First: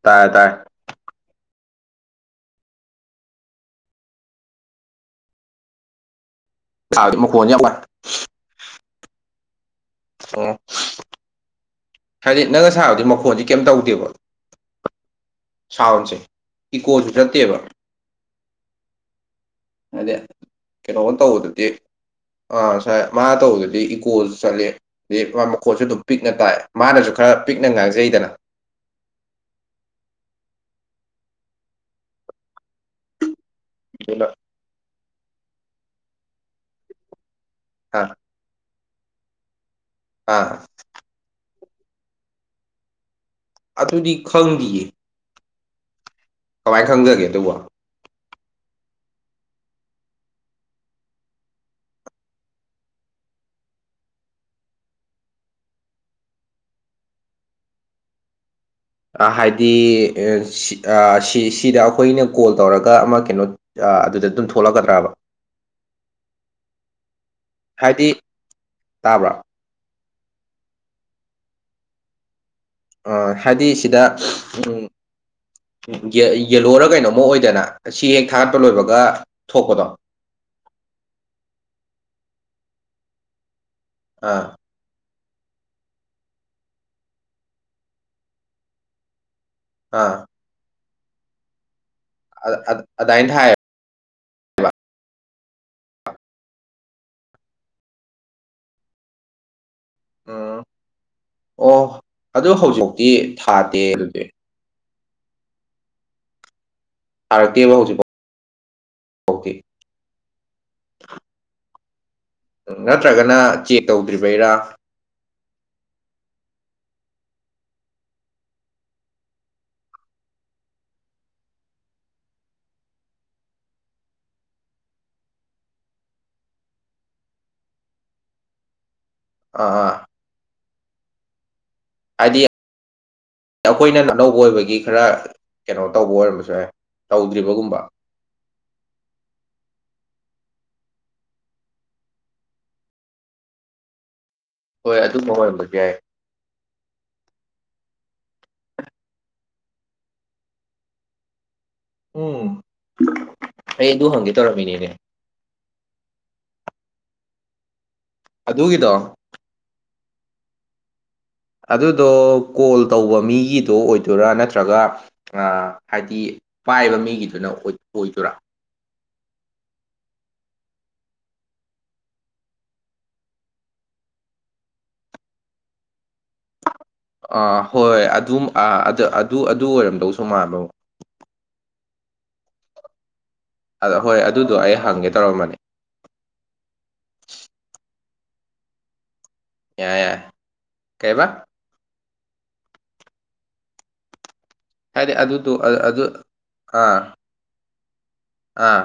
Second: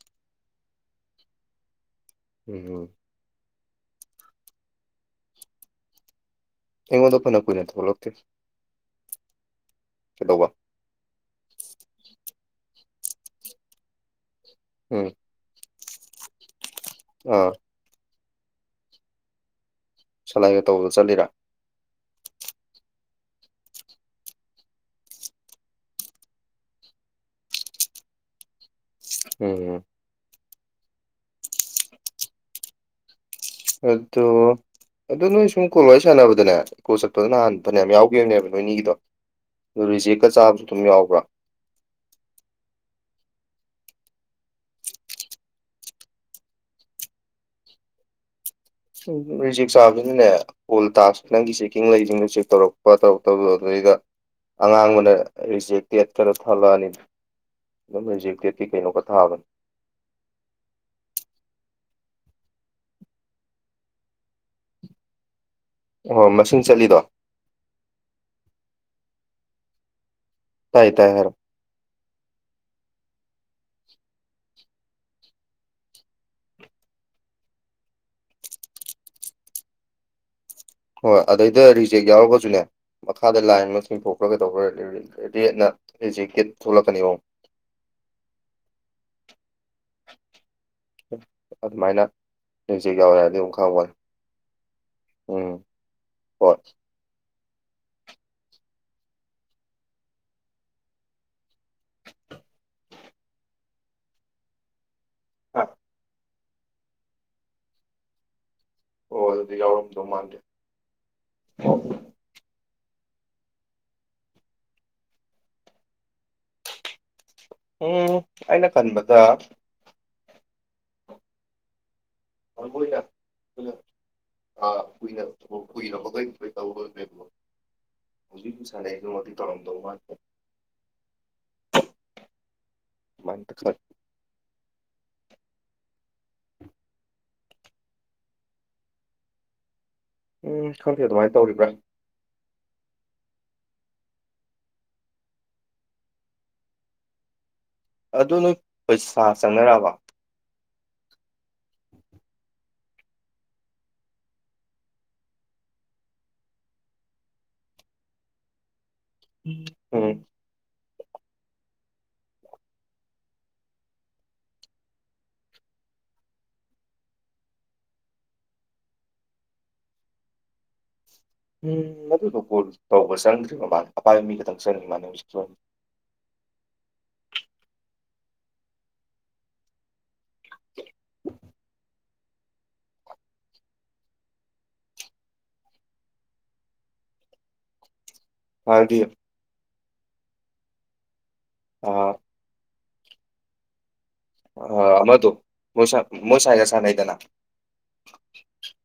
ꯇꯥꯔꯦ ꯇꯥꯔꯦ ꯎꯝꯝ ꯁꯥꯕꯗꯤ ꯑꯩꯉꯣꯟꯗ ꯐꯅ ꯃꯈꯣꯟꯁꯦ ꯌꯥꯝ ꯀꯨꯢꯅ ꯋꯥꯏ ꯊꯣꯛꯂꯛꯇꯦ ꯀꯩꯗꯧꯕ ꯑꯣ ꯍꯥꯏꯗꯤ ꯅꯪꯒ ꯁꯥꯕꯗꯤ ꯃꯈꯣꯟꯗꯤ ꯀꯩꯝ ꯇꯧꯗꯦꯕ ꯎꯝ ꯁꯥꯎꯟꯁꯦ ꯏꯀꯣꯁꯨ ꯑꯥ ꯆꯠꯇꯦꯕ ꯍꯥꯏꯗꯤ ꯁꯂꯥꯏꯒ ꯇꯧꯕꯗ ꯀꯩꯅꯣ ꯆꯠꯂꯤꯔꯥ ꯇꯧꯕꯗꯨꯗꯤ ꯑꯥ ꯉꯁꯥꯏ ꯃꯥ ꯇꯧꯕꯗꯗꯤ ꯏꯀꯣꯁꯨ ꯆꯠꯂ ꯑ ꯃꯈꯣꯠꯁꯨ ꯑꯗꯨꯝ ꯄꯤꯛꯅ ꯇꯥꯏ ꯃꯥꯅꯁꯨ ꯈꯔ ꯄꯤꯛꯅ ꯉꯥꯡꯖꯩꯗꯅ ꯎꯝ ꯑꯗꯨꯅ ꯑꯣ ꯑ ꯅꯣꯏ ꯁꯨꯝ ꯀꯣꯂꯣꯏ ꯁꯥꯟꯅꯕꯗꯅꯦ ꯀꯣ ꯆꯠꯄꯗꯅꯍꯥꯟ ꯐꯅꯌꯥꯝ ꯑꯥ ꯌꯥꯎꯈꯤꯕꯅꯦꯕ ꯅꯣꯏꯅꯤꯒꯤꯗꯣ ꯑꯗꯨꯣ ꯔꯤꯖꯦꯛꯀ ꯑꯥ ꯆꯥꯕꯗ ꯑꯗꯨꯝ ꯌꯥꯎꯕ꯭ꯔꯥ ꯑꯗꯨꯗꯤ ꯈꯪꯗꯌꯦ ꯀꯃꯥꯏꯅ ꯈꯪꯖꯒꯦ ꯑꯗꯨꯕꯣ ꯎꯝ ꯔꯤꯖꯤꯛ ꯆꯥꯕꯁꯤꯅꯅꯦ ꯑꯣꯜ ꯇꯥꯛꯁ ꯅꯪꯒꯤ ꯆꯦꯛꯀꯤꯡ ꯂꯩꯁꯤꯡꯗꯨ ꯆꯦꯛ ꯇꯧꯔꯛꯄ ꯇꯧꯔꯛꯇꯕ ꯑꯗꯨꯗꯩꯗ ꯑꯉꯥꯡꯕꯅ ꯔꯤꯖꯦꯛꯇꯦꯠ ꯀꯩꯅꯣ ꯊꯂꯛꯑꯅꯤ ꯑꯗꯨꯝ ꯔꯤꯖꯦꯛꯇꯦꯠꯀꯤ ꯀꯩꯅꯣ ꯍꯥꯏꯗꯤ ꯁꯤ ꯁꯤꯗ ꯑꯩꯈꯣꯏꯅ ꯀꯣꯜ ꯇꯧꯔꯒ ꯑꯃ ꯀꯩꯅꯣ ꯑ ꯑꯗꯨꯗ ꯑꯗꯨꯝ ꯊꯣꯛꯂꯛꯀꯗ꯭ꯔꯕ ꯑꯣ ꯃꯁꯤꯡ ꯆꯠꯂꯤꯗꯣ ꯍꯥꯏꯗꯤ ꯇꯥꯕ꯭ꯔꯥ ꯇꯥꯏꯌꯦ ꯇꯥꯏ ꯍꯥꯏꯔꯣ ꯑ ꯍꯥꯏꯗꯤ ꯁꯤꯗ ꯎꯝ ꯌꯦꯂꯣꯔ ꯀꯩꯅꯣꯃ ꯑꯣꯏꯗꯅ ꯁꯤ ꯍꯦꯛ ꯊꯥꯒꯠꯄ ꯂꯣꯏꯕꯒ ꯊꯣꯛꯄꯗꯣ ꯍꯣꯏ ꯑꯗꯩꯗ ꯔꯤꯖꯦꯛ ꯌꯥꯎꯔꯒꯁꯨꯅꯦ ꯃꯈꯥꯗ ꯂꯥꯏꯟ ꯑꯃ ꯆꯤꯡꯊꯣꯛꯈ꯭ꯔꯒ ꯑꯥ ꯇꯧꯈ꯭ꯔ [unintelligible] ꯔꯦꯠꯅ ꯑꯩ ꯖꯤꯖꯦꯛꯇꯦꯠ ꯊꯣꯛꯂꯛꯀꯅꯤꯕꯣ ꯑꯥ ꯑꯗꯨꯃꯥꯏꯅ ꯔꯤꯖꯦꯛ ꯌꯥꯎꯋꯤ ꯑꯗꯨꯃꯥꯏꯅ ꯍꯥꯢꯗꯤ ꯊꯥꯏ ꯑꯗꯨꯝ ꯈꯪꯕꯅꯦ ꯎꯝ ꯍꯣꯢ ꯎꯝ ꯑꯣ ꯑꯗꯨ ꯍꯧꯖꯤꯛꯇꯤ ꯊꯥꯗꯦ ꯑꯗꯨꯗꯤ [inaudible] ꯊꯥꯔꯛꯇꯦꯕ ꯍꯧꯖꯤꯛꯚꯧ ꯑꯣ ꯑꯗꯨꯗꯤ ꯌꯥꯎꯔꯝꯗꯧ ꯃꯥꯟꯗꯦ ꯅꯠꯇ꯭ꯔꯒꯅ ꯆꯦꯛ ꯇꯧꯗ꯭ꯔꯤꯕꯩꯔꯥ ꯎꯝ ꯑꯩꯅ ꯈꯟꯕꯗ ꯍꯣꯢ ꯃꯣꯢꯅ ꯀꯨꯏ ꯀꯨꯏꯔꯄ [unintelligible] ꯍꯧꯖꯤꯛꯁꯨꯖꯤꯛ ꯁꯥꯟꯅꯩꯕ ꯃꯈꯩ ꯑꯥ ꯇꯧꯔꯝꯗꯧ ꯑꯥ ꯃꯥꯟꯗꯦ ꯍꯥꯏꯗꯤ ꯑꯗꯨꯃꯥꯏꯅ ꯈꯜꯂꯤ ꯑꯩꯈꯣꯏꯅ ꯑꯅꯧꯕ ꯑꯣꯏꯕꯒꯤ ꯈꯔ ꯀꯩꯅꯣ ꯇꯧꯕ ꯑꯣꯏꯔꯝꯃꯁꯨ ꯌꯥꯢ ꯇꯧꯗ꯭ꯔꯤꯕꯒꯨꯝꯕ ꯎꯝ ꯈꯪꯗꯦ ꯑꯗꯨꯃꯥꯏ ꯇꯧꯔꯤꯕ꯭ꯔꯥ ꯍꯣꯏ ꯑꯗꯨꯒꯨꯝꯕ ꯑꯣꯏꯔꯝꯕꯁꯨ ꯌꯥꯏ ꯑꯗꯨ ꯅꯣꯏ ꯄꯩꯁꯥ ꯆꯪꯅꯔꯛꯑꯕꯣ ꯎꯝ ꯑꯩ ꯑꯗꯨ ꯍꯪꯒꯦ ꯇꯧꯔꯝꯃꯤꯅꯤꯅꯦ ꯑꯗꯨꯒꯤꯗꯣ ꯎꯝ ꯑꯗꯨꯗꯣ ꯀꯣꯜ ꯇꯧꯕ ꯃꯤꯒꯤꯗꯣ ꯑꯣꯏꯗꯣꯏꯔꯥ ꯅꯠꯇ꯭ꯔꯒ ꯑ ꯍꯥꯏꯗꯤ ꯄꯥꯏꯕ ꯃꯤꯒꯤꯗꯨꯅ ꯑꯣꯏꯗꯣꯏꯔꯥ ꯎꯝ ꯑꯗꯨꯗꯣ ꯀꯣꯜ ꯇꯧꯕ ꯆꯪꯗ꯭ꯔꯤꯕ ꯃꯥꯟꯅꯦ ꯑꯄꯥꯏꯕ ꯃꯤ ꯈꯛꯇꯪ ꯆꯪꯉꯤ ꯃꯥꯅꯦ ꯍꯧꯖꯤꯛꯀꯤ ꯑꯣꯢꯅ ꯑꯥ ꯍꯣꯏ ꯑꯗꯨ ꯑꯗꯨ ꯑꯗꯨ ꯑꯣꯏꯔꯝꯗꯧꯁꯨ ꯃꯥꯜꯂꯣ ꯑ ꯍꯣꯏ ꯑꯗꯨꯗꯣ ꯑꯩ ꯍꯪꯒꯦ ꯇꯧꯔꯝꯕꯅꯦ ꯑꯥꯔꯗꯤ ꯌꯥꯏ ꯌꯥꯏ ꯀꯩꯔꯤꯕ ꯑꯣ ꯑ ꯍꯥꯏꯗꯤ ꯃꯗꯨ ꯑꯗꯨꯗꯣ ꯑ ꯃꯣꯁ ꯑꯗꯨ ꯃꯣꯁ ꯍꯥꯏꯒ ꯑꯥ ꯁꯅꯥꯏꯗꯅ ꯑꯥ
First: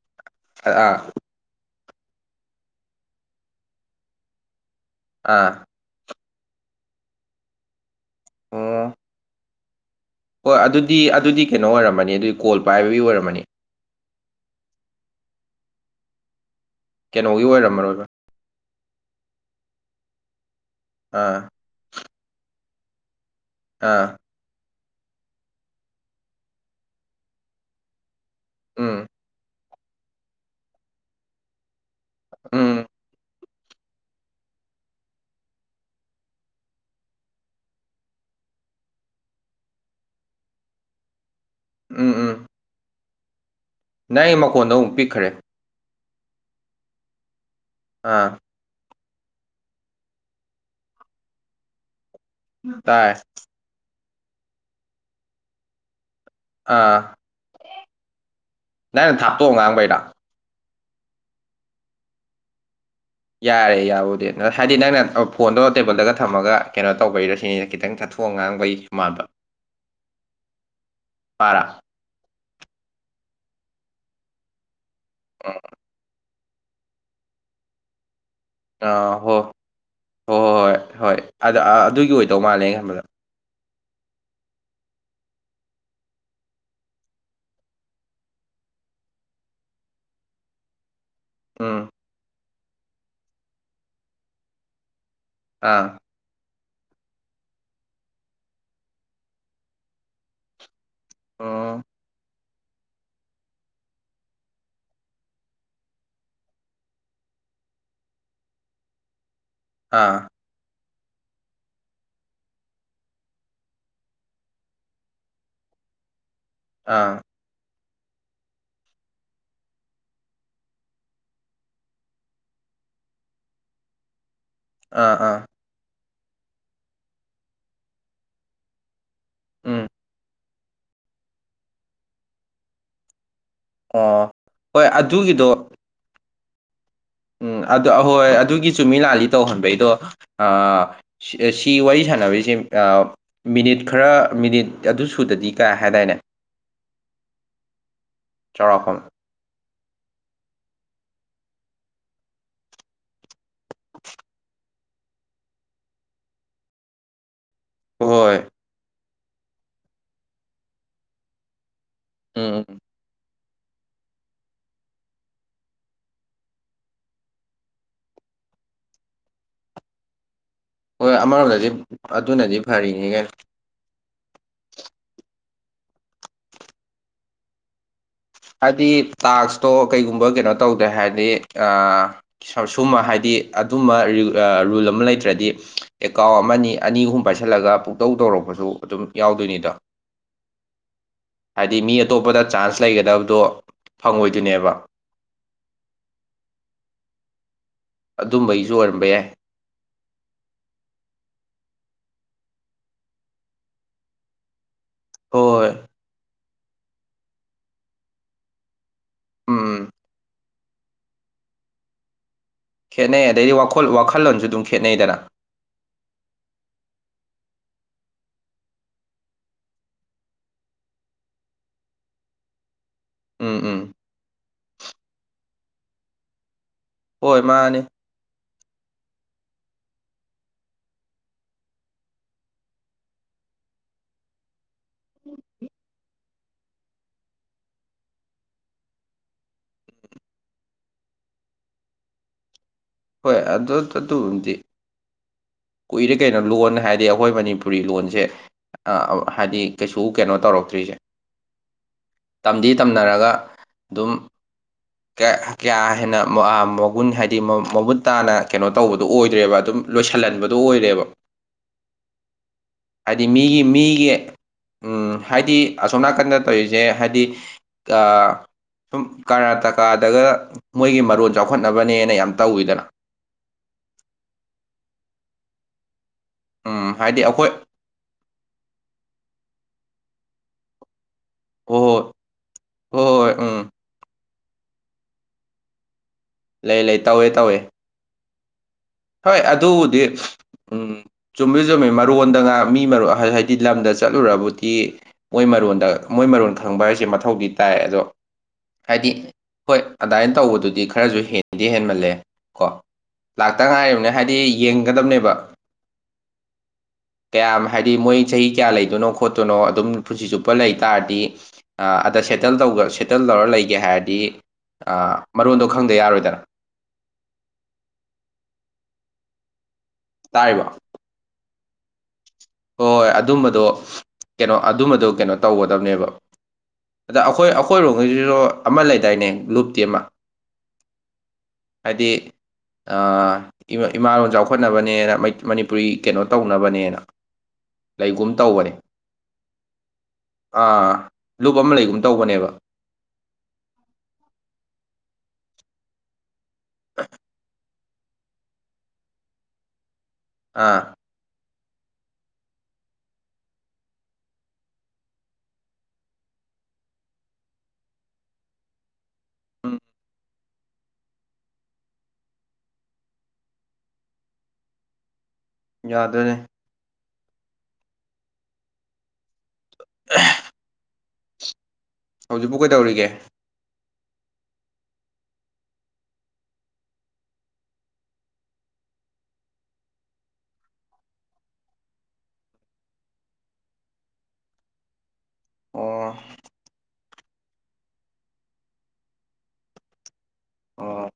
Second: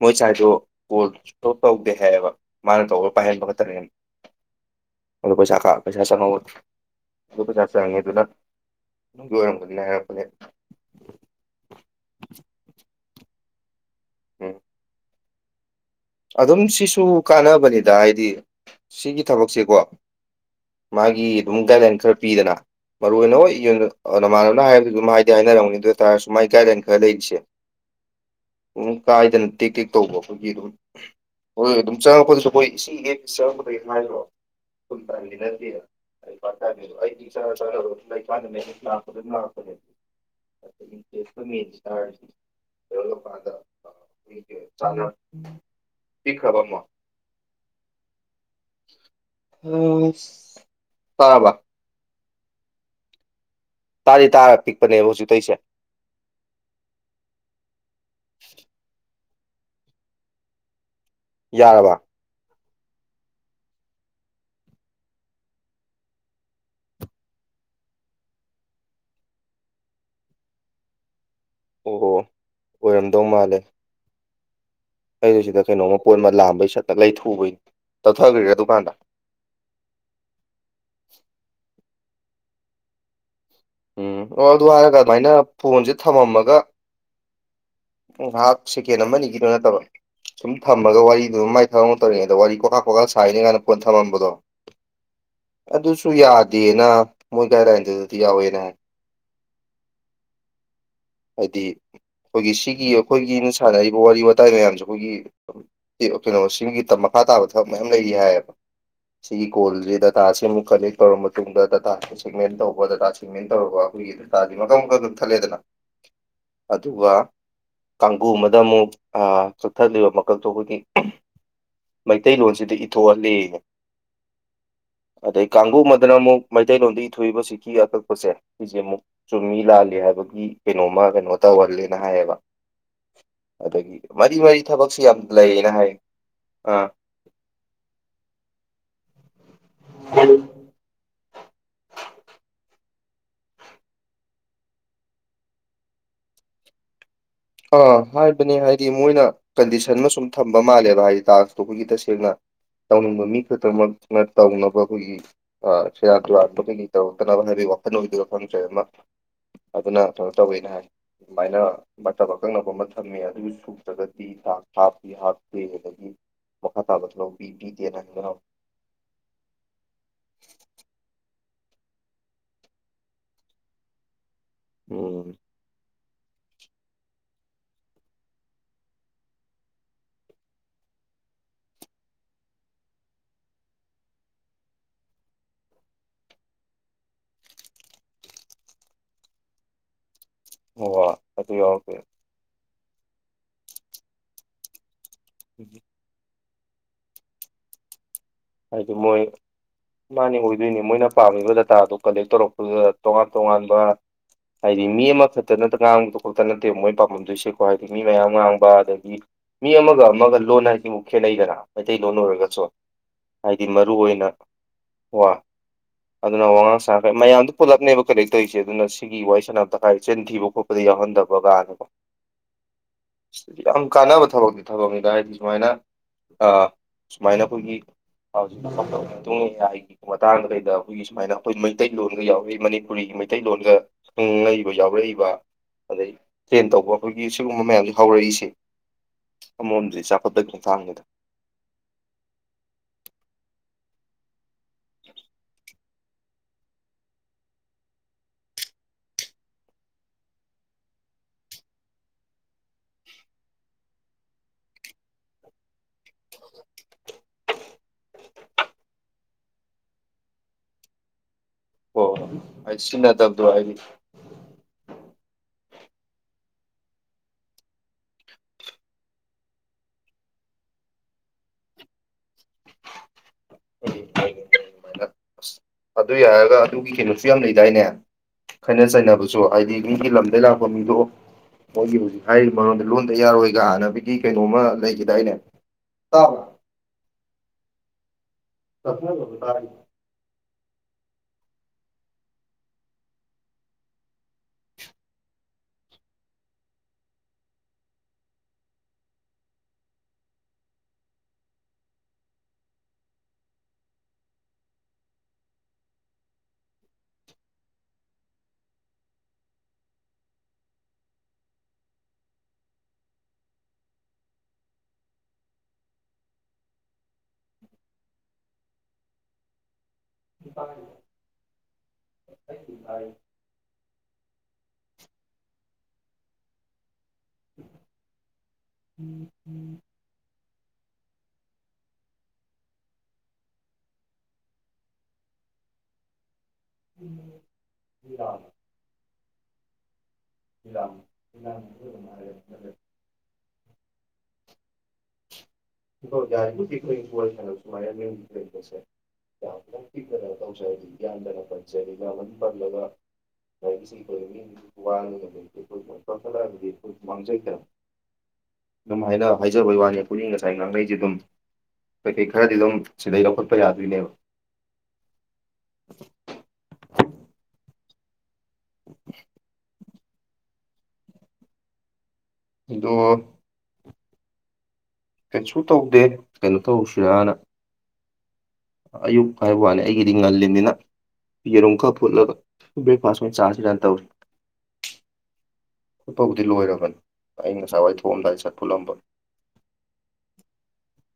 ꯃꯣꯏ ꯁꯥꯏꯗꯣ ꯑꯥ ꯀꯣꯜ ꯁꯨꯇꯧ ꯇꯧꯗꯦ ꯍꯥꯏꯌꯦꯕ ꯃꯥꯅ ꯇꯧꯕꯔꯒ ꯄꯥꯏꯍꯟꯕ ꯈꯛꯇꯅꯦꯅ ꯑꯗꯣ ꯑꯥ ꯄꯩꯁꯥ ꯀ ꯄꯩꯁꯥ ꯆꯪꯍꯧꯋꯦ ꯑꯗꯨ ꯄꯩꯁꯥ ꯆꯪꯉꯦ ꯑꯗꯨꯅ ꯑꯣ ꯑꯗꯨꯒꯤ ꯑꯣꯏꯔꯝꯒꯗꯤꯅ ꯍꯥꯏꯔꯛꯄꯅꯦ ꯍꯣꯏ ꯑꯗꯨꯗꯤ ꯑꯗꯨꯗꯤ ꯀꯩꯅꯣ ꯑꯣꯏꯔꯝꯃꯅꯤ ꯑꯗꯨꯒꯤ ꯀꯣꯜ ꯄꯥꯏꯕꯒꯤ ꯑꯣꯏꯔꯝꯃꯅꯤ ꯎꯝ ꯑꯗꯨꯝ ꯁꯤꯁꯨ ꯀꯩꯅꯣꯒꯤ ꯀꯥꯟꯅꯕꯅꯤꯗ ꯑꯣꯏꯔꯝꯃꯔꯣꯏꯕ ꯍꯥꯏꯗꯤ ꯁꯤꯒꯤ ꯊꯕꯛꯁꯦꯀꯣ ꯃꯥꯒꯤ ꯑꯥ ꯑꯗꯨꯝ ꯒꯥꯏꯗꯂꯥꯏꯟ ꯈꯔ ꯄꯤꯗꯅ ꯃꯔꯨ ꯑꯣꯏꯅ ꯍꯣꯏ ꯑꯥ ꯅꯃꯥꯟꯅꯕꯅ ꯍꯥꯏꯕꯗꯨ ꯍꯥꯏꯅꯔꯝꯅꯤ ꯑꯗꯨ ꯑꯣꯏꯇꯥꯥꯔꯁꯨ ꯃꯥꯏ ꯒꯥꯏꯗꯂꯥꯏꯟ ꯈꯔ ꯂꯩꯔꯤꯁꯦ ꯎꯝ ꯀꯥꯏꯗꯅ ꯇꯦꯛ ꯇꯦꯛ ꯇꯧꯕ ꯑꯩꯈꯣꯏꯒꯤ ꯑꯗꯨꯝ ꯍꯣꯏ ꯑꯗꯨꯝ ꯆꯪꯉꯛꯄꯗꯁꯨ ꯑꯩꯈꯣꯏ ꯎꯝ ꯏꯁꯤꯡ ꯌꯦ ꯆꯪꯕꯗꯒꯤ ꯍꯥꯏꯕ꯭ꯔꯣꯅꯗꯦ ꯑꯩ ꯄꯅꯤ ꯑꯩꯗꯤꯔ ꯂ ꯂꯥꯛꯥꯛ ꯀꯃꯤꯦ ꯎꯝ ꯎꯝ ꯑꯦꯣ ꯄꯥꯇ ꯅꯪ ꯑꯩꯒꯤ ꯃꯈꯣꯟꯗꯣ ꯑꯃꯨꯛ ꯄꯤꯛꯈ꯭ꯔꯦ ꯏ ꯈꯕ ꯃꯣ ꯎꯝ ꯎꯝ ꯇꯔꯕ ꯇꯥꯏ ꯇꯥꯔꯤ ꯇꯥꯔꯒ ꯄꯤꯛꯄꯅꯦꯕ ꯍꯧꯖꯤꯛꯇꯩ ꯑꯩꯁꯦ ꯑꯥ ꯅꯪꯩꯅ ꯊꯥꯞꯇꯣꯛꯑꯣ ꯉꯥꯡꯕꯩꯔ ꯌꯥꯔꯕ ꯌꯥꯔꯦ ꯌꯥꯕꯨꯗꯤ ꯍꯥꯏꯗꯤ ꯅꯪꯅ ꯐꯣꯟꯗꯣ ꯇꯦꯕꯜꯗꯒ ꯊꯝꯃꯒ ꯀꯩꯅꯣ ꯇꯧꯕꯩꯔ ꯁꯤꯅꯤ ꯈꯤꯇꯪ ꯆꯠꯊꯣꯛ ꯐꯣꯡ ꯉꯥꯡꯕꯩꯃꯥꯗ [inaudible] ꯑꯔꯥ ꯑꯣ ꯑꯣꯏꯔꯝꯗꯧ ꯃꯥꯜꯂꯦ ꯑꯩꯗꯨ ꯎꯝ ꯁꯤꯗ ꯀꯩꯅꯣꯝꯃ ꯄꯣꯠ ꯑꯃ ꯂꯥꯝꯕꯩ ꯁꯠꯇꯛ ꯂꯩ ꯊꯨꯕꯩꯅꯤ ꯇꯠꯊꯈ꯭ꯔꯦ ꯑꯗꯨ ꯑꯥ ꯍꯣꯏ ꯍꯣꯏ ꯍꯣꯏ ꯍꯣꯏ ꯍꯣꯏ ꯑꯗ ꯑꯗꯨꯒꯤ ꯑꯣꯏꯗꯧ ꯃꯥꯜꯂꯦ ꯈꯟꯕꯗ ꯎꯝ ꯑꯣ ꯑꯗꯨ ꯍꯥꯏꯔꯒ ꯑꯗꯨꯃꯥꯏꯅ ꯐꯣꯟꯁꯦ ꯊꯝꯃꯝꯃꯒ ꯎ ꯍꯥꯞ ꯁꯦꯀꯦꯟ ꯑꯃꯅꯤ ꯑꯅꯤꯒꯤꯗꯨꯣ ꯅꯠꯇꯕ ꯁꯨꯝ ꯊꯝꯃꯒ ꯋꯥꯔꯤꯗꯨ ꯑꯗꯨ ꯃꯥꯏ ꯎꯝ ꯊꯕꯅ ꯇꯧꯔꯤꯉꯩꯗ ꯋꯥꯔꯤ ꯀꯣꯀꯥ ꯀꯣꯀꯥ ꯁꯥꯥꯏꯔꯤ ꯀꯥꯏꯅ ꯄꯣꯠ ꯊꯝꯃꯝꯕꯗꯣ ꯑꯥ ꯑꯗꯨꯁꯨ ꯌꯥꯗꯦꯅ ꯃꯣꯏ ꯒꯥꯏꯗꯂꯥꯏꯟꯗꯨꯗꯗꯤ ꯌꯥꯎꯋꯦꯅ ꯍꯥꯏ ꯍꯥꯏꯗꯤ ꯎꯝ ꯑꯩꯈꯣꯏꯒꯤ ꯁꯤꯒꯤ ꯑꯩꯈꯣꯏꯒꯤꯅ ꯁꯥꯟꯅꯔꯤꯕ ꯋꯥꯔꯤ ꯋꯥꯇꯥꯏ ꯃꯌꯥꯝꯁꯦ ꯑꯩꯈꯣꯏꯒꯤ ꯀꯩꯅꯣꯁꯤꯡꯒꯤ ꯃꯈꯥ ꯇꯥꯕ ꯊꯕꯛ ꯃꯌꯥꯝ ꯂꯩꯔꯤ ꯍꯥꯏꯌꯦꯕ ꯁꯤ ꯀꯣꯖꯦꯗ ꯑꯥ ꯇꯁꯤꯦꯃ ꯀꯂ ꯇꯧꯔꯕ ꯃꯇꯨꯡꯗ ꯗꯗꯥꯇꯥ ꯁꯦꯛꯃꯦꯟ ꯇꯧꯕ ꯗꯗꯥꯇꯥ ꯁꯦꯛꯃꯦꯟ ꯇꯧꯔꯒ ꯑꯩꯈꯣꯏꯒꯤ ꯗꯗꯥꯇꯥꯗꯤ ꯃꯈꯜ ꯃꯈꯜꯗꯨ ꯊꯠꯂꯦꯗꯅ ꯑꯗꯨꯒ ꯑꯥ ꯀꯥꯡꯒꯨ ꯑꯃꯗ ꯑꯃꯨꯛ ꯆꯠꯊꯠꯂꯤꯕ ꯃꯀꯛꯛꯇꯣ ꯑꯩꯈꯣꯏꯒꯤ ꯃꯩꯇꯩꯂꯣꯟꯁꯤꯗ ꯏꯊꯣꯛꯍꯂ ꯑꯥ ꯑꯥ ꯑꯩ ꯀꯥꯡꯒꯕꯨ ꯑꯃꯗꯅ ꯑꯃꯨꯛ ꯃꯩꯇꯩꯂꯣꯟꯗꯒꯤ ꯏ ꯊꯣꯛꯏꯕ ꯁꯤꯈꯤ ꯑꯀꯛꯄꯁꯦ ꯁꯤꯁꯦ ꯑꯃꯨꯛ ꯆꯨꯝꯃꯤ ꯎꯝ ꯂꯥꯜꯂꯤ ꯍꯥꯏꯕꯒꯤ ꯀꯩꯅꯣꯃ ꯀꯩꯅꯣ ꯇꯧꯍꯜꯂꯦꯅ ꯍꯥꯏꯌꯦꯕ ꯑꯗꯒꯤ ꯑꯣ ꯃꯔꯤ ꯃꯔꯤ ꯍꯣꯏ ꯊꯕꯛꯁꯨ ꯌꯥꯝ ꯑꯗꯨꯒꯤꯗꯣ ꯂꯩꯌꯦꯅ ꯍꯥꯏ ꯑꯥ ꯎꯝ ꯑꯗꯨ ꯑꯍꯣꯏ ꯑꯗꯨꯒꯤ ꯆꯨꯝꯃꯤ ꯂꯥꯜꯂꯤ ꯇꯧꯍꯟꯕꯩꯗꯣ ꯁꯤꯗ ꯁꯤ ꯋꯥꯔꯤ ꯁꯥꯟꯅꯕꯩꯁꯦ ꯑꯥ ꯃꯤꯅꯤꯠ ꯈꯔ ꯃꯤꯅꯤꯠ ꯑꯗꯨ ꯁꯨꯗꯗꯤ ꯀꯥꯏ ꯍꯥꯏꯗꯥꯏꯅꯦ ꯑꯥ ꯍꯥꯏꯕꯅꯦ ꯍꯥꯏꯗꯤ ꯆꯥꯎꯔꯥꯛꯄ ꯃꯣꯏꯅ ꯀꯟꯗꯤꯁꯟ ꯑꯃ ꯁꯨꯝ ꯊꯝꯕ ꯃꯥꯜꯂꯦꯕ ꯍꯥꯏꯗꯤ ꯇꯥꯡꯁꯇꯣ ꯑꯩꯈꯣꯏꯗꯤ ꯇꯁꯦꯡꯅ ꯇꯧꯅꯤꯡꯕ ꯃꯤ ꯈꯛꯇꯃꯛꯅ ꯇꯧꯅꯕ ꯑꯩꯈꯣꯏꯒꯤ ꯑꯥ ꯁꯦꯔꯟ ꯇꯨꯔꯟꯕ ꯀꯩ ꯀꯩ ꯇꯧꯔꯛꯇꯅꯥꯕꯥ ꯍꯥꯏꯗꯤ ꯀꯣ ꯑꯃ ꯊꯅꯣꯏꯗꯨꯒ ꯍꯣꯏ ꯐꯪꯗ꯭ꯔꯦ ꯑꯃ ꯑꯗꯨꯅ ꯀꯩꯅꯣ ꯇꯧꯋꯦꯅ ꯍꯥꯏ ꯑꯗꯨꯃꯥꯏꯅ ꯎꯝ ꯐꯠꯇꯕꯀꯛꯅꯕ ꯑꯃ ꯊꯝꯃꯦ ꯑꯗꯨꯒꯤꯁꯨ ꯅꯠꯇ꯭ꯔꯒꯗꯤ ꯍꯥꯞꯄꯤꯄꯤ ꯍꯥꯞꯄꯤꯦ ꯑꯗꯒꯤ ꯃꯈꯥ ꯇꯥꯕꯁꯨ ꯂꯧꯕ ꯄꯤ ꯄꯤꯗꯦꯅ ꯍꯥꯏꯕꯅ ꯍꯣꯏ ꯑꯃꯔꯣꯝꯗꯗꯤ ꯑꯗꯨꯅꯗꯤ ꯐꯔꯤꯅꯤ ꯀꯩꯅ ꯑꯣ ꯍꯥꯏꯗꯤ ꯇꯥꯛꯁꯇꯣ ꯀꯩꯒꯨꯝꯕ ꯀꯩꯅꯣ ꯇꯧꯗꯦ ꯍꯥꯏꯔꯗꯤ ꯑꯥ ꯁꯨꯝꯕ ꯍꯥꯏꯗꯤ ꯑꯗꯨꯝꯕ ꯔꯨꯜ ꯑꯃ ꯂꯩꯇ꯭ꯔꯗꯤ ꯑꯦꯀꯥꯎ ꯑꯃꯅꯤ ꯑꯅꯤ ꯑꯍꯨꯝ ꯄꯥꯏꯁꯤꯜꯂꯒ ꯄꯨꯡꯇꯧ ꯇꯧꯔꯛꯄꯁꯨ ꯑꯗꯨꯝ ꯌꯥꯎꯗꯣꯏꯅꯤꯗꯣ [inaudible] ꯑꯣ ꯑꯗꯨ ꯍꯥꯏꯗꯤ ꯃꯤ ꯌꯥꯎꯔꯛꯄ ꯑꯇꯣꯞꯄꯗ ꯆꯥꯟꯁ ꯂꯩꯒꯗꯕꯗꯣ ꯐꯪꯉꯣꯏꯗꯨꯣꯏꯅꯦꯕ [inaudible] ꯑꯗꯨꯝꯕꯒꯤꯁꯨ ꯍꯥꯏꯗꯤ ꯑꯣꯏꯔꯝꯕ ꯌꯥꯏ ꯃꯣꯏ ꯃꯥꯅꯦ ꯑꯣꯏꯗꯣꯏꯅꯤ ꯃꯣꯏꯅ ꯄꯥꯝꯃꯤꯕ ꯗꯇꯥꯗꯨ ꯀꯂꯦꯛ ꯇꯧꯔꯛꯄꯗꯨꯗ ꯇꯣꯉꯥꯟ ꯇꯣꯉꯥꯟꯕ ꯍꯥꯏꯗꯤ ꯃꯤ ꯑꯃ ꯈꯛꯇꯅ ꯍꯣꯏ ꯉꯥꯡꯕꯗꯣ ꯈꯛꯇ ꯅꯠꯇꯦꯕ ꯃꯣꯏ ꯄꯥꯝꯗꯣꯏꯁꯦꯀꯣ ꯍꯥꯏꯗꯤ ꯃꯤ ꯃꯌꯥꯝ ꯉꯥꯡꯕ ꯑꯗꯩ ꯃꯤ ꯎꯝ ꯑꯃꯒ ꯑꯃꯒ ꯂꯣꯟ ꯍꯥꯏꯁꯤꯕꯨꯨ ꯈꯦꯠꯅꯩꯗꯅ ꯃꯩꯇꯩꯂꯣꯟ ꯑꯣꯏꯔꯒꯁꯨ ꯈꯦꯠꯅꯩ ꯑꯗꯩꯗꯤ ꯍꯥꯏꯗꯤ ꯋꯥꯈꯜ ꯃꯔꯨ ꯑꯣꯏꯅ ꯋꯥꯈꯜꯂꯣꯟꯁꯨ ꯑꯗꯨꯝ ꯈꯦꯠꯅꯩꯗꯅ ꯋꯥ ꯑꯗꯨꯅ ꯋꯥꯉꯥꯡ ꯁꯥꯉꯥꯡ ꯃꯌꯥꯝꯗꯣ ꯄꯨꯜꯂꯞꯅꯦꯕ ꯀꯂꯦꯛ ꯇꯧꯔꯤꯁꯦ ꯑꯗꯨꯅ ꯁꯤ ꯑꯩꯒꯤ ꯋꯥꫪꯤ ꯁꯟꯅꯕꯇ ꯀꯥꯏ ꯆꯤꯟ ꯊꯤꯕ ꯈꯣꯠꯄꯗꯤ ꯌꯥꯎꯍꯟꯗꯕ ꯀꯅꯥꯀꯣ ꯎꯝ ꯎꯝ ꯌꯥꯝ ꯀꯥꯟꯅꯕ ꯊꯕꯛꯇꯤ ꯊꯕꯛꯅꯤꯗ ꯍꯥꯏꯗꯤ ꯁꯨꯃꯥꯏꯅ ꯑ ꯍꯣꯏ ꯁꯨꯃꯥꯏꯅ ꯃꯥꯅꯤ ꯑꯩꯈꯣꯏꯒꯤ [unintelligible] ꯃꯇꯥꯡꯗ ꯀꯩꯗ ꯑꯩꯈꯣꯏꯒꯤ ꯁꯨꯃꯥꯏꯅ ꯑꯩꯈꯣꯏ ꯃꯩꯇꯩꯂꯣꯟꯒ ꯌꯥꯎꯋꯤ ꯃꯅꯤꯄꯨꯔꯤꯒꯤ ꯃꯩꯇꯩꯂꯣꯟꯒ ꯈꯪꯉꯛꯏꯕ ꯌꯥꯎꯔꯛꯏꯕ ꯑꯗꯩ ꯇ꯭ꯔꯦꯟ ꯇꯧꯕ ꯑꯩꯈꯣꯏꯒꯤ ꯁꯤꯒꯨꯝꯕ ꯃꯌꯥꯝꯁꯦ ꯍꯧꯔꯛꯏꯁꯦ ꯑꯃꫪꯣꯝꯗꯗꯤ ꯆꯥꯎꯈꯠꯄꯩ ꯈꯣꯡꯊꯥꯡꯅꯤ ꯍꯣꯏ ꯑꯗꯨ ꯑꯗꯨꯕꯨꯗꯤ [unintelligible] [inaudible] ꯀꯨꯏꯔꯦ ꯀꯩꯅꯣ ꯂꯣꯟ ꯍꯥꯏꯗꯤ ꯑꯩꯈꯣꯏ ꯃꯅꯤꯄꯨꯔꯤ ꯂꯣꯟꯁꯦ ꯑꯥ ꯍꯥꯏꯗꯤ ꯀꯩꯁꯨ ꯀꯩꯅꯣ ꯇꯧꯔꯛꯇ꯭ꯔꯤꯁꯦ ꯇꯝꯗꯤ ꯇꯝꯅꯔꯒ ꯑꯗꯨꯝ [unintelligible] [inaudible] ꯀꯌꯥ ꯍꯦꯟꯅ ꯃꯒꯨꯟ ꯍꯥꯏꯗꯤ ꯃꯃꯨꯠ ꯇꯥꯅ ꯀꯩꯅꯣ ꯇꯧꯕꯗꯣ ꯑꯣꯏꯗ꯭ꯔꯦꯕ ꯑꯗꯨꯝ ꯂꯣꯏꯁꯤꯜꯍꯟꯕ ꯗꯣ ꯑꯣꯏꯔꯦꯕ ꯍꯣꯏ ꯍꯣꯏ ꯑꯩ ꯍꯥꯏꯗꯤ ꯁꯤꯖꯤꯟꯅꯗꯕꯗꯣ ꯃꯤꯒꯤ ꯑꯩꯗꯤ ꯃꯤꯒꯤ ꯎꯝ ꯍꯥꯏꯗꯤ ꯑꯁꯣꯝ ꯅꯥꯀꯟꯗ ꯇꯧꯔꯤꯁꯦ ꯍꯥꯏꯗꯤ ꯑꯥ ꯁꯨꯝ ꯀꯔꯅꯥꯇꯀꯥꯗꯒ ꯃꯣꯏꯒꯤ ꯃꯔꯣꯟ ꯆꯥꯎꯈꯠꯅꯕꯅꯦꯅ ꯌꯥꯝ ꯇꯧꯋꯤꯗꯅ ꯑꯗꯨꯏ ꯍꯥꯏꯔꯒ ꯑꯗꯨꯒꯤ ꯎꯝ ꯍꯥꯏꯗꯤ ꯀꯩꯅꯣꯁꯨ ꯌꯥꯝ ꯑꯩꯈꯣꯏ ꯂꯩꯗꯥꯏꯅꯦ ꯈꯠꯅ ꯆꯩꯅꯕꯁꯨ ꯍꯥꯏꯗꯤ ꯃꯤꯒꯤ ꯂꯝꯗꯩ ꯂꯥꯛꯄ ꯃꯤꯗꯨꯣ ꯍꯣꯏ ꯃꯣꯏꯒꯤ ꯍꯣꯏ ꯍꯧꯖꯤꯛ ꯍꯥꯏꯔꯤꯕ ꯃꯔꯣꯟꯗ‌ꯣ ꯍꯣꯏ ꯂꯣꯟꯗ ꯍꯣꯏ ꯎꯝ ꯌꯥꯔꯣꯏꯒꯥꯏꯅ ꯀꯩꯅꯣꯝꯃ ꯂꯩꯈꯤꯗꯥꯏꯅꯦ ꯂꯩ ꯂꯩ ꯇꯧꯋꯦ ꯇꯧꯋꯦ ꯇꯞꯅ ꯇꯞꯅ ꯍꯣꯏ ꯇꯥꯔꯤ ꯑꯗꯨꯕꯨꯗꯤ ꯎꯝ ꯆꯨꯝꯕꯨꯗꯤ ꯆꯨꯝꯃꯦ ꯃꯔꯣꯟꯗꯒ ꯃꯤ ꯃꫪꯣꯟ ꯍꯥꯏ ꯍꯥꯏꯗꯤ ꯂꯝꯗ ꯆꯠꯂꯨꯔꯕꯨꯗꯤ ꯃꯣꯏ ꯃꯔꯣꯟꯗ ꯃꯣꯏ ꯃꯔꯣꯟ ꯈꯪꯕ ꯍꯥꯏꯁꯦ ꯃꯊꯧꯗꯤ ꯇꯥꯏ ꯑꯗꯣ ꯍꯥꯏꯗꯤ ꯍꯣꯏ ꯑꯗꯥꯏ ꯇꯧꯕꯗꯨꯗꯤ ꯈꯔꯁꯨ ꯍꯦꯟꯗꯤ ꯍꯦꯟꯃꯜꯂꯦ ꯀꯣ [unintelligible] ꯍꯥꯏꯗꯤ ꯌꯦꯡꯒꯗꯕꯅꯦꯕ [inaudible] ꯀꯌꯥꯝ ꯍꯥꯏꯗꯤ ꯃꯣꯏ ꯆꯍꯤ ꯀꯌꯥ ꯂꯩꯗꯣꯏꯅꯣ ꯈꯣꯠꯇꯣꯏꯅꯣ ꯑꯗꯨꯝ ꯄꯨꯟꯁꯤ ꯆꯨꯞꯄ ꯂꯩ ꯇꯥꯔꯗꯤ ꯑꯗ ꯁꯦꯇꯜ ꯇꯧꯕ ꯁꯦꯇꯜ ꯇꯧꯔ ꯂꯩꯒꯦ ꯍꯥꯏꯔꯗꯤ ꯃꯔꯣꯟꯗꯣ ꯈꯪꯗ ꯌꯥꯔꯣꯏꯗꯅ ꯇꯥꯥꯔꯤꯕꯣ ꯍꯣꯏ ꯍꯣꯏ ꯏꯇꯥꯎ ꯑꯗꯨꯝꯕꯗꯣ ꯀꯩꯅꯣ ꯑꯗꯨꯝꯕꯗꯣ ꯀꯩꯅꯣ ꯇꯧꯒꯗꯕꯅꯦꯕ ꯑꯗ ꯑꯩꯈꯣꯏ ꯑꯩꯈꯣꯏꯔꯣꯝꯒꯤꯁꯤꯁꯨ ꯑꯃ ꯂꯩꯗꯥꯏꯅꯦ ꯂꯨꯞꯒꯤ ꯑꯃ ꯍꯥꯏꯗꯤ ꯏꯃꯥꯂꯣꯟ ꯆꯥꯎꯈꯠꯅꯕꯅꯦꯅ ꯑꯃ ꯃꯅꯤꯄꯨꯔꯤ ꯀꯩꯅꯣ ꯇꯧꯅꯕꯅꯦꯅ ꯂꯩꯒꯨꯝ ꯇꯧꯕꯅꯦ ꯑꯥ ꯂꯨꯞ ꯑꯃ ꯂꯩꯒꯨꯝ ꯇꯧꯕꯅꯦꯕ [unintelligible] ꯑꯥ [unintelligible] [unintelligible] ꯑꯗꯨꯝ ꯍꯥꯏꯅ ꯍꯥꯏꯖꯕꯩ ꯎꯝ ꯋꯥꯅꯤ ꯄꯨꯛꯅꯤꯡꯉꯁꯤ ꯉꯁꯥꯏ ꯉꯥꯡꯈꯩꯁꯤ ꯑꯗꯨꯝ ꯀꯩꯀꯩ ꯈꯔꯗꯤ ꯑꯗꯨꯝ ꯁꯤꯗꯩ ꯂꯧꯈꯠꯄ ꯌꯥꯗꯣꯏꯅꯦꯕ ꯌꯥꯗ꯭ꯔꯅꯦ [unintelligible] [inaudible] ꯍꯧꯖꯤꯛꯕꯨ ꯑꯗꯣ ꯀꯩꯗꯧꯔꯤꯒꯦ ꯀꯩꯁꯨ ꯇꯧꯗꯦ ꯀꯩꯅꯣ ꯇꯧꯁꯤꯔꯅ ꯑꯌꯨꯛ ꯍꯥꯏꯕ ꯋꯥꯅꯤ ꯑꯩꯒꯤꯗꯤ ꯉꯜꯂꯤꯅꯤꯅ ꯌꯦꯔꯨꯝ ꯈꯥꯔ ꯐꯨꯠꯂꯒ ꯕ꯭ꯔꯦꯛꯐꯥꯁ ꯑꯣꯏꯅ ꯆꯥꯔꯁꯤ ꯔꯅ ꯇꯧꯔꯤ ꯑꯣ ꯐꯨꯠꯄꯕꯨꯗꯤ ꯂꯣꯏꯔꯕꯅꯤ ꯑꯩ ꯉꯁꯥꯏꯋꯥꯏ ꯊꯣꯛꯑꯝꯗꯥꯏꯗ ꯁꯥꯠ ꯐꯨꯠꯂꯝꯕ ꯑꯣ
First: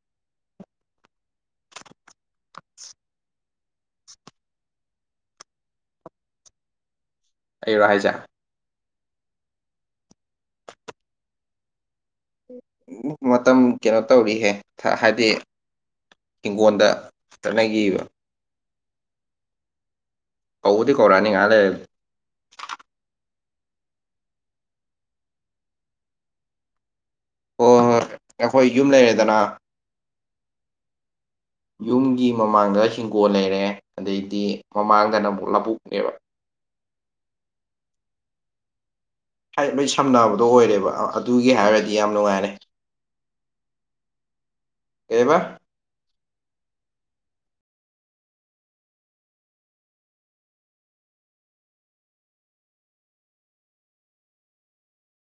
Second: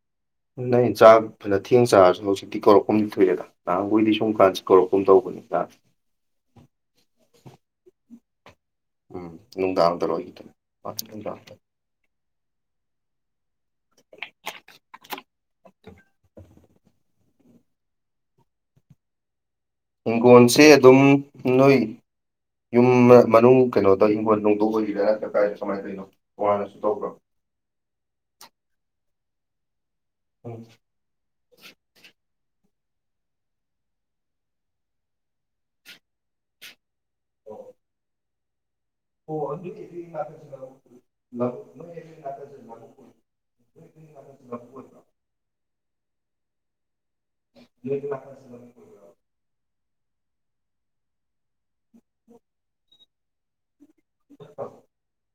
ꯅꯪꯒꯤ ꯆꯥꯛ ꯐꯥꯅ ꯊꯦꯡꯅ ꯆꯥꯔꯁꯨ ꯍꯧꯖꯤꯛꯇꯤ ꯀꯧꯔꯛꯐꯝꯗꯤ ꯊꯣꯛꯑꯦꯗ ꯅꯍꯥꯟ ꯈꯩꯗꯤ ꯁꯨꯝ ꯀꯥꯟꯁꯤ ꯀꯧꯔꯛꯀꯨꯝ ꯇꯧꯕꯅꯤꯗ ꯑꯩꯔꯣ ꯍꯥꯏꯖꯦ ꯎꯝ ꯅꯨꯡꯗꯥꯡꯗꯥꯔꯣ ꯑꯌꯨꯛꯗꯥꯔꯣ ꯑꯣ ꯅꯨꯡꯗꯥꯡꯗ ꯃꯇꯝ ꯀꯩꯅꯣ ꯇꯧꯔꯤꯍꯦ ꯍꯥꯏꯕꯗꯤ ꯍꯤꯡꯒꯣꯜꯗ ꯆꯠꯅꯒꯤꯕ ꯍꯤꯡꯒꯣꯜꯁꯦ ꯀꯧꯕꯗꯤ ꯑꯗꯨꯝ ꯀꯧꯔꯛꯑꯅꯤ ꯉꯥꯏꯍꯥꯛ ꯅꯣꯏ ꯂꯩꯔꯗꯤ ꯌꯨꯝ ꯃꯅꯨꯡ ꯀꯩꯅꯣꯗ ꯍꯤꯡꯈꯣꯜ ꯅꯣꯡꯗꯣꯛ ꯑꯣꯏꯔꯤꯔ ꯅ ꯀ [inaudible] ꯀꯥꯏꯔꯦ ꯀꯃꯥꯏꯅ ꯇꯧꯅꯣ ꯀꯣꯉꯥꯏꯅꯁꯨ ꯇꯧꯕ꯭ꯔꯣ [inaudible] ꯍꯣꯏ ꯍꯣꯏ ꯑꯩꯈꯣꯏ ꯌꯨꯝ ꯂꯩꯔꯦꯗꯅ ꯎꯝ [inaudible] ꯌꯨꯝꯒꯤ ꯃꯃꯥꯡꯗ ꯍꯤꯡꯒꯣꯜ ꯂꯩꯔꯦ ꯑꯗꯩꯗꯤ ꯃꯃꯥꯡꯗꯅ ꯑꯃꯨꯛ ꯂꯧꯕꯨꯛꯅꯦꯕ ꯑꯣ ꯑꯗꯨ ꯍꯥꯢꯗꯤ ꯂꯣꯢ ꯅꯣꯏ ꯅꯥꯀꯟꯁꯤ ꯁꯝꯅꯕꯗꯣ ꯂꯧꯕꯨꯛ ꯑꯣꯏꯔꯦꯕ ꯑꯣꯏꯕ꯭ꯔꯣ? ꯅꯣꯏ ꯑꯗꯨꯒꯤ ꯍꯥꯏꯔꯗꯤ ꯌꯥꯝ ꯅꯨꯡꯉꯥꯏꯔꯦ ꯅꯥꯀꯟꯁꯤ [inaudible] ꯀꯩꯕꯥ ꯊ [inaudible] ꯑ [inaudible]